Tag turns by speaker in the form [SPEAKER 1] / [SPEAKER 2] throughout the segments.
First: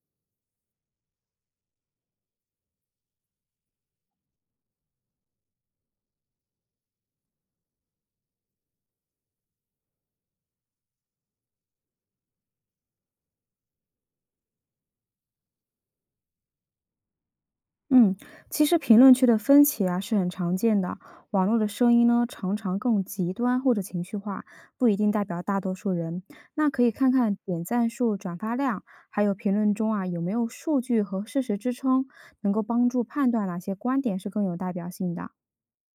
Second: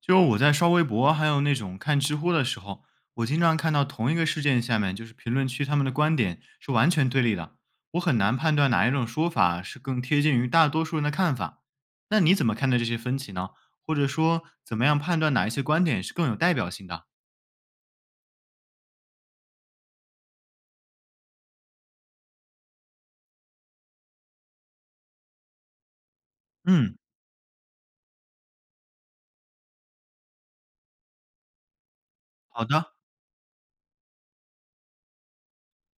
[SPEAKER 1] 就我在刷微博，还有那种看知乎的时候，我经常看到同一个事件下面，就是评论区他们的观点是完全对立的，我很难判断哪一种说法是更贴近于大多数人的看法。那你怎么看待这些分歧呢？或者说，怎么样判断哪一些观点是更有代表性的？
[SPEAKER 2] 嗯，其实评论区的分歧啊是很常见的，网络的声音呢常常更极端或者情绪化，不一定代表大多数人。那可以
[SPEAKER 1] 嗯，
[SPEAKER 2] 看看点赞数、转发量，还有评论中啊有没有数据和事实支撑，能够
[SPEAKER 1] 好
[SPEAKER 2] 帮
[SPEAKER 1] 的。
[SPEAKER 2] 助判断哪些观点是更有代表性的。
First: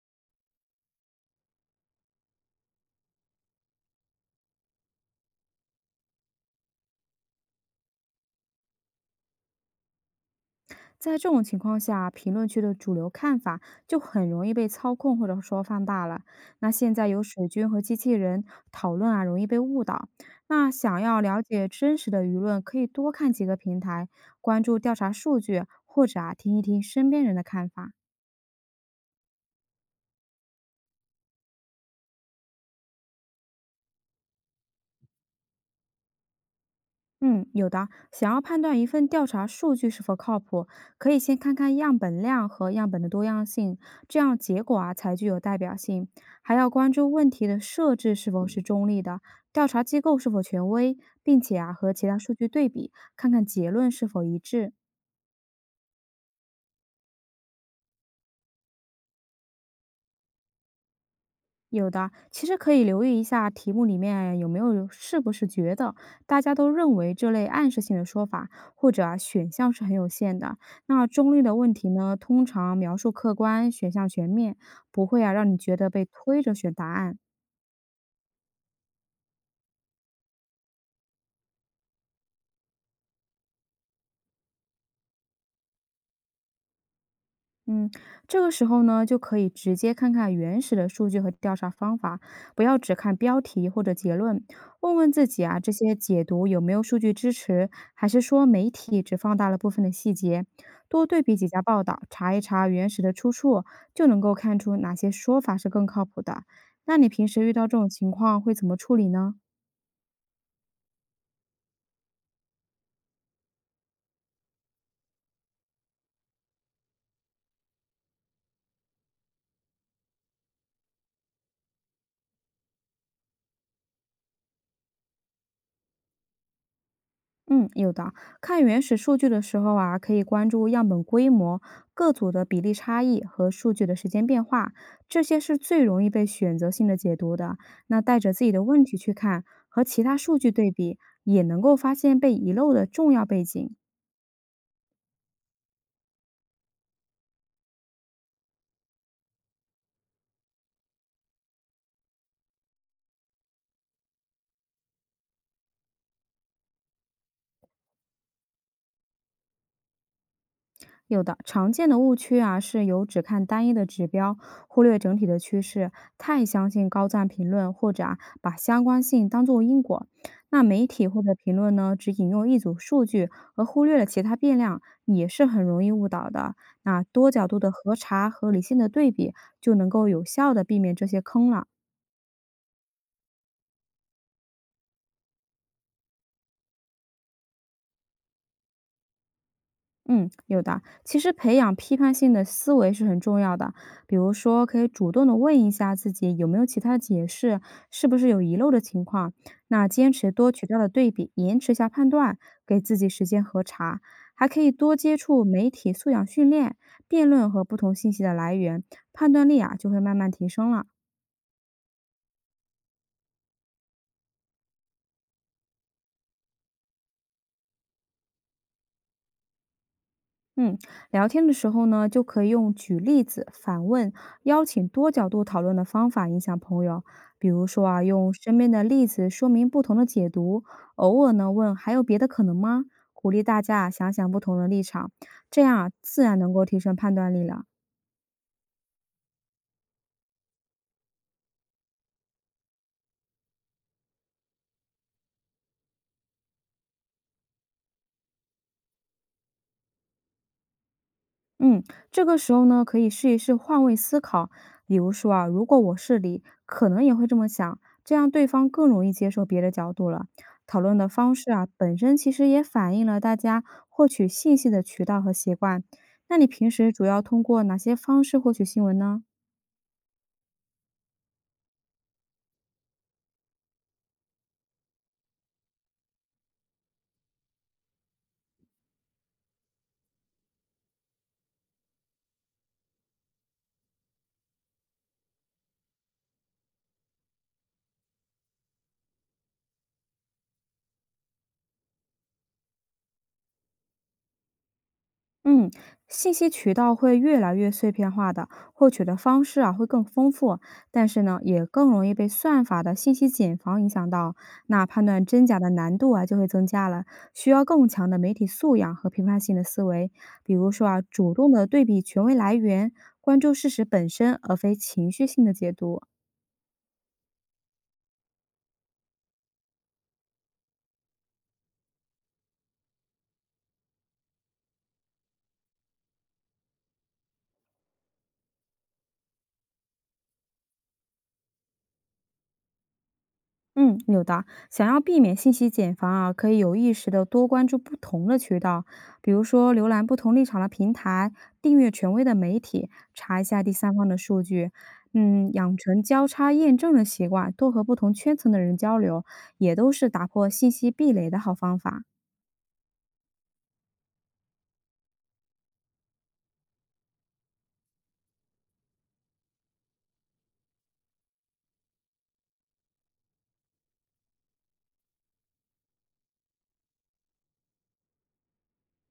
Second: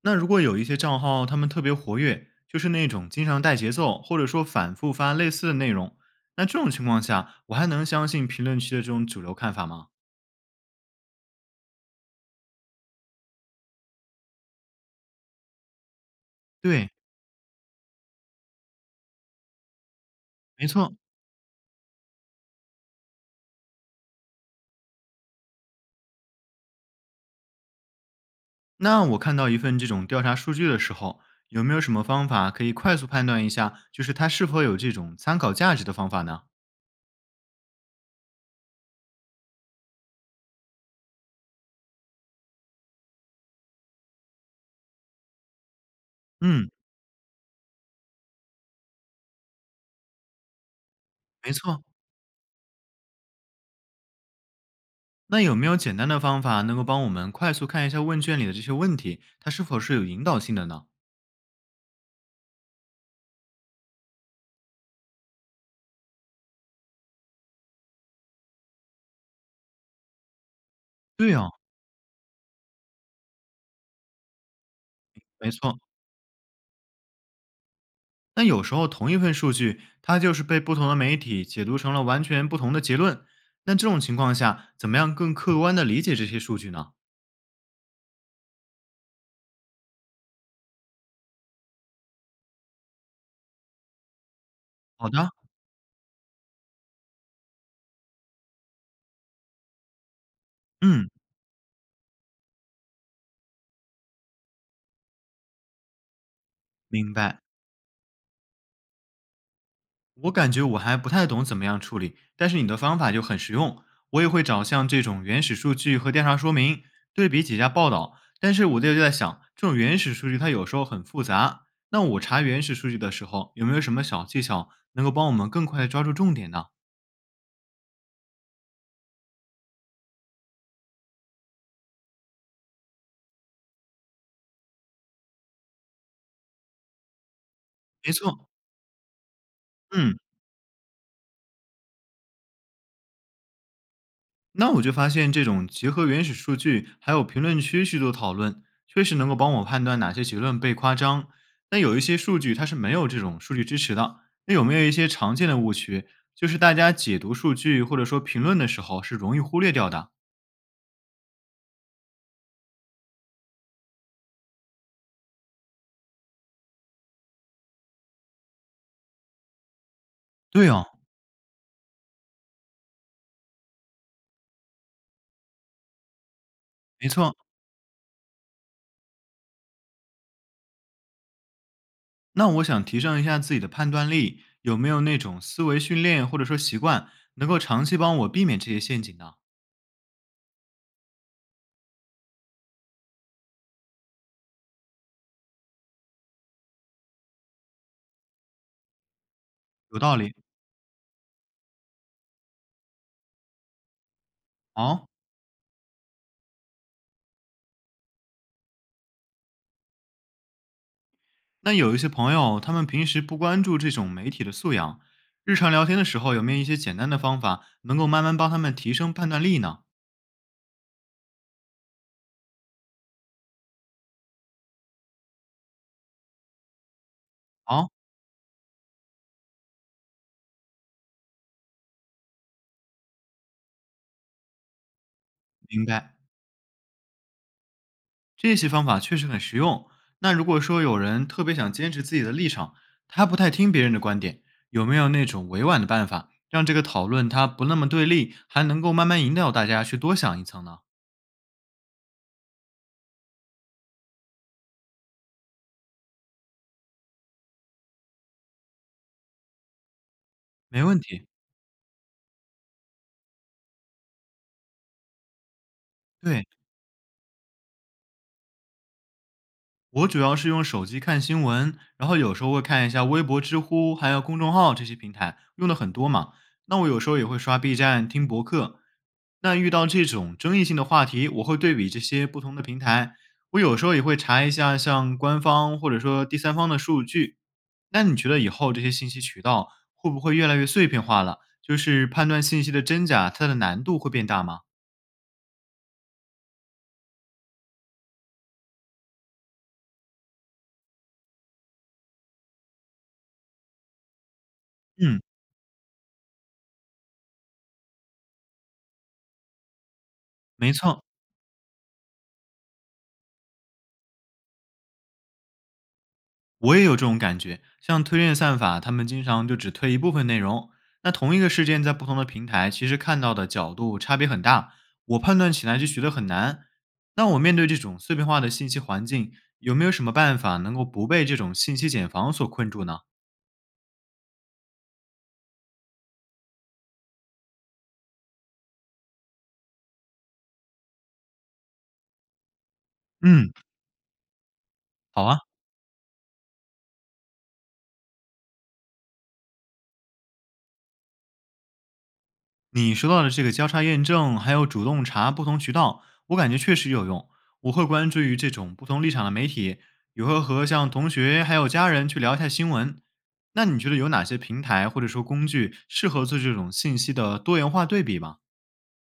[SPEAKER 1] 那如果有一些账号他们特别活跃，就是那种经常带节奏，或者说反复发类似的内容，那这种情况下，我还能相信评论区的这种主流看法吗？
[SPEAKER 2] 在这种情况下，评论区的主流看法就很容易被操控或者说放大了。那
[SPEAKER 1] 对，
[SPEAKER 2] 现在有水军和机器人讨论啊，容易被误导。
[SPEAKER 1] 没
[SPEAKER 2] 那
[SPEAKER 1] 错。
[SPEAKER 2] 想要了解真实的舆论，可以多看几个平台，关注调查数据，或者啊听一听身边人的看法。
[SPEAKER 1] 那我看到一份这种调查数据的时候，有没有什么方法可以快速判断一下，就是它是否有这种参考价值的方法呢？
[SPEAKER 2] 嗯，有的。想要判断一份调查数据是否靠谱，可以先看看样本量和样本的多样性，这样结果啊才具有代表性。还
[SPEAKER 1] 嗯，
[SPEAKER 2] 要关注问题的设置是否是中立的，调查机构是否权威，并
[SPEAKER 1] 没
[SPEAKER 2] 且啊
[SPEAKER 1] 错。
[SPEAKER 2] 和其他数据对比，看看结论是否一致。
[SPEAKER 1] 那有没有简单的方法能够帮我们快速看一下问卷里的这些问题，它是否是有引导性的呢？
[SPEAKER 2] 有的，其实可以留意一下题目里面有没有是不是觉得大家都认为这类暗示性的说法，或者啊选项是很有限的。那
[SPEAKER 1] 对
[SPEAKER 2] 中立
[SPEAKER 1] 哦，
[SPEAKER 2] 的问题呢，通常描述客观，选项全面，不会啊让
[SPEAKER 1] 没
[SPEAKER 2] 你觉
[SPEAKER 1] 错。
[SPEAKER 2] 得被推着选答案。
[SPEAKER 1] 那有时候同一份数据，它就是被不同的媒体解读成了完全不同的结论。那这种情况下，怎么样更客观的理解这些数据呢？
[SPEAKER 2] 嗯，这个时候呢，就可以直接看看原始的数据和调查方法，不要只看标题或者结论，问
[SPEAKER 1] 好
[SPEAKER 2] 问自
[SPEAKER 1] 的，
[SPEAKER 2] 己啊，这些解读有没有数据支持，还是说媒体只放大了部分的细节？多
[SPEAKER 1] 嗯，
[SPEAKER 2] 对比几家报道，查一查原始的出处，就能够看出哪些说法是更靠谱的。那你
[SPEAKER 1] 明
[SPEAKER 2] 平
[SPEAKER 1] 白。
[SPEAKER 2] 时遇到这种情况会怎么处理呢？
[SPEAKER 1] 我感觉我还不太懂怎么样处理，但是你的方法就很实用。我也会找像这种原始数据和调查说明，对比几家报道。但是我就在想，这种原始数据它有时候很复杂。那我查原始数据的时候，有没有什么小技巧能够帮我们更快地抓住重点呢？
[SPEAKER 2] 嗯，有的。看原始数据的时候啊，可以关注样本规模、各组的比例差异和数据的时间变化，这些是最容易被选择性的解读的。那
[SPEAKER 1] 没
[SPEAKER 2] 带着自
[SPEAKER 1] 错，
[SPEAKER 2] 己的问题去看，和其他
[SPEAKER 1] 嗯。
[SPEAKER 2] 数据对比，也能够发现被遗漏的重要背景。
[SPEAKER 1] 那我就发现，这种结合原始数据还有评论区去做讨论，确实能够帮我判断哪些结论被夸张。但有一些数据它是没有这种数据支持的。那有没有一些常见的误区，就是大家解读数据或者说评论的时候是容易忽略掉的？
[SPEAKER 2] 有的常见的误区啊，是有只看单一的指标，忽略整体的趋势，太相信高赞评论，或者啊把相关性当作因果。那
[SPEAKER 1] 对哦，
[SPEAKER 2] 媒体或者评论呢，只引用一组数据，而忽略了其他变量，也是很容易误导的。那
[SPEAKER 1] 没
[SPEAKER 2] 多
[SPEAKER 1] 错。
[SPEAKER 2] 角度的核查合理性的对比，就能够有效的避免这些坑了。
[SPEAKER 1] 那我想提升一下自己的判断力，有没有那种思维训练或者说习惯，能够长期帮我避免这些陷阱呢？
[SPEAKER 2] 嗯，有的。其实培养批判性的思维是很重要的，比如说可以主动的问一下自己有没有其他的解释，是不是有遗漏的情况。那
[SPEAKER 1] 有
[SPEAKER 2] 坚
[SPEAKER 1] 道
[SPEAKER 2] 持
[SPEAKER 1] 理。
[SPEAKER 2] 多渠道的对比，延迟一下判断，给自己时间核查，还可以多
[SPEAKER 1] 好、
[SPEAKER 2] 接触媒体素养训练、辩论和不同信息的来源，判断力啊就会慢慢提升了。
[SPEAKER 1] 那有一些朋友，他们平时不关注这种媒体的素养，日常聊天的时候有没有一些简单的方法，能够慢慢帮他们提升判断力呢？
[SPEAKER 2] 嗯，聊天的时候呢，就可以用举例子、反问、邀请多角度讨论的方法影响朋友。比如说
[SPEAKER 1] 好，
[SPEAKER 2] 啊，用身边的例子说明不同的解读，偶尔呢问还有别的可能吗？鼓励大家啊想想不同的立场，这样
[SPEAKER 1] 明
[SPEAKER 2] 啊
[SPEAKER 1] 白，
[SPEAKER 2] 自然能够提升判断力了。
[SPEAKER 1] 这些方法确实很实用。那如果说有人特别想坚持自己的立场，他不太听别人的观点，有没有那种委婉的办法，让这个讨论它不那么对立，还能够慢慢引导大家去多想一层呢？
[SPEAKER 2] 嗯，这个时候呢，可以试一试换位思考。比如说啊，如果我是你，可能也会这么想，这样对方更容易接受别的角度了。讨
[SPEAKER 1] 没
[SPEAKER 2] 论
[SPEAKER 1] 问
[SPEAKER 2] 的
[SPEAKER 1] 题，
[SPEAKER 2] 方式啊，本身其实也反映了大家获取信息的渠道和习惯。那
[SPEAKER 1] 对。
[SPEAKER 2] 你平时主要通过哪些方式获取新闻呢？
[SPEAKER 1] 我主要是用手机看新闻，然后有时候会看一下微博、知乎，还有公众号这些平台，用的很多嘛。那我有时候也会刷 B 站、听博客。那遇到这种争议性的话题，我会对比这些不同的平台。我有时候也会查一下像官方或者说第三方的数据。那你觉得以后这些信息渠道会不会越来越碎片化了？就是判断信息的真假，它的难度会变大吗？
[SPEAKER 2] 嗯，信息渠道会越来越碎片化的，获取的方式啊会更丰富，但是呢，也更容易被算法的信息茧房影响到，那判
[SPEAKER 1] 嗯，
[SPEAKER 2] 断真假的难度啊就会增加了，需要更强的媒体素养和批判性的思维。比如
[SPEAKER 1] 没
[SPEAKER 2] 说啊，
[SPEAKER 1] 错。
[SPEAKER 2] 主动的对比权威来源，关注事实本身，而非情绪性的解读。
[SPEAKER 1] 我也有这种感觉，像推荐算法，他们经常就只推一部分内容。那同一个事件在不同的平台，其实看到的角度差别很大，我判断起来就觉得很难。那我面对这种碎片化的信息环境，有没有什么办法能够不被这种信息茧房所困住呢？
[SPEAKER 2] 嗯，有的。想要避免信息茧房啊，可以有意识的多关注不同的渠道，比如说浏览不同立场的平台，订阅权威的媒体，查一
[SPEAKER 1] 嗯，
[SPEAKER 2] 下第三方的数据。
[SPEAKER 1] 好啊，
[SPEAKER 2] 嗯，养成交叉验证的习惯，多和不同圈层的人交流，也都是打破信息壁垒的好方法。
[SPEAKER 1] 你说到的这个交叉验证，还有主动查不同渠道，我感觉确实有用。我会关注于这种不同立场的媒体，也会和像同学还有家人去聊一下新闻。那你觉得有哪些平台或者说工具适合做这种信息的多元化对比吗？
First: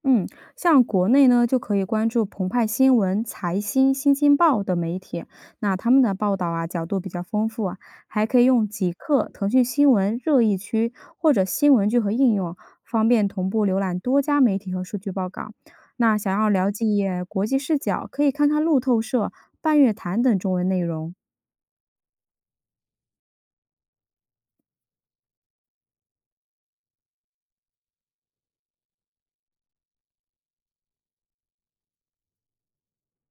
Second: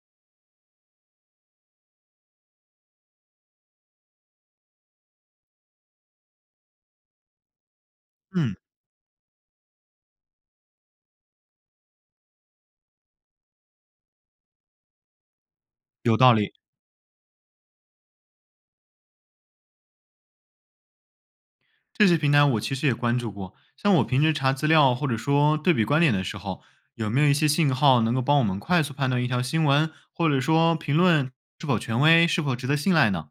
[SPEAKER 2] 嗯，像国内呢，就可以关注澎湃新闻、财新、新京报等媒体，那他们的报道啊，角度比较丰富啊，还可以
[SPEAKER 1] 嗯，
[SPEAKER 2] 用极客、腾讯新闻、热议区或者新闻聚合应用，方便同步浏览多家媒体和数据报告。那
[SPEAKER 1] 有
[SPEAKER 2] 想
[SPEAKER 1] 道
[SPEAKER 2] 要
[SPEAKER 1] 理。
[SPEAKER 2] 了解国际视角，可以看看路透社、半月谈等中文内容。
[SPEAKER 1] 这些平台我其实也关注过，像我平时查资料或者说对比观点的时候，有没有一些信号能够帮我们快速判断一条新闻或者说评论是否权威、是否值得信赖呢？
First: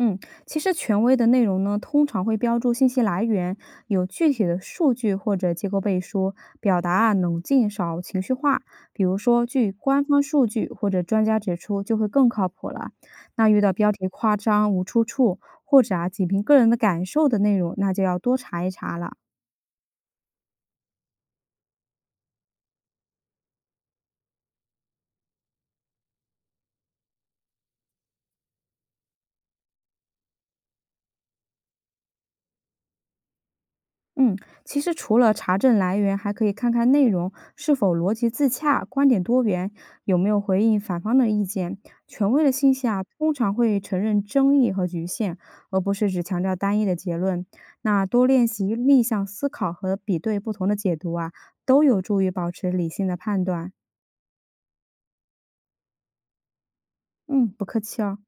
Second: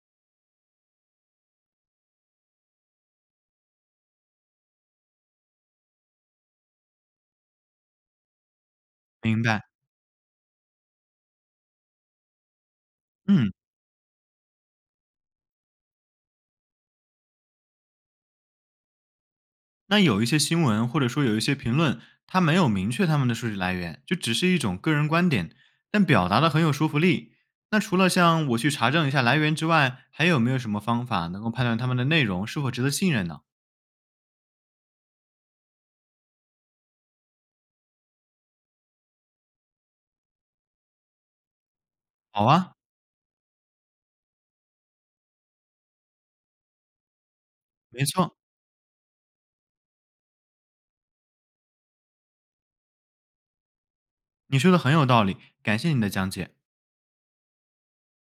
[SPEAKER 2] 嗯，其实权威的内容呢，通常会标注信息来源，有具体的数据或者结构背书，表达啊冷静少情绪化。比如
[SPEAKER 1] 明
[SPEAKER 2] 说，
[SPEAKER 1] 白。
[SPEAKER 2] 据官方数据或者专家指出，就会更靠谱了。那
[SPEAKER 1] 嗯，
[SPEAKER 2] 遇到标题夸张、无出处，或者啊仅凭个人的感受的内容，那就要多查一查了。
[SPEAKER 1] 那有一些新闻或者说有一些评论，它没有明确他们的数据来源，就只是一种个人观点，但表达的很有说服力。那除了像我去查证一下来源之外，还有没有什么方法能够判断他们的内容是否值得信任呢？
[SPEAKER 2] 嗯，其实除了查证来源，还可以看看内容是否逻辑自洽、观点多元，有没有回应反方的意见。权威
[SPEAKER 1] 好
[SPEAKER 2] 的
[SPEAKER 1] 啊，
[SPEAKER 2] 信息啊，通常会承认争议和局限，而不是只强调单一的结论。那
[SPEAKER 1] 没
[SPEAKER 2] 多
[SPEAKER 1] 错，
[SPEAKER 2] 练习逆向思考和比对不同的解读啊，都有助于保持理性的判断。
[SPEAKER 1] 你说的很有道理，感谢你的讲解。
[SPEAKER 2] 嗯，不客气哦。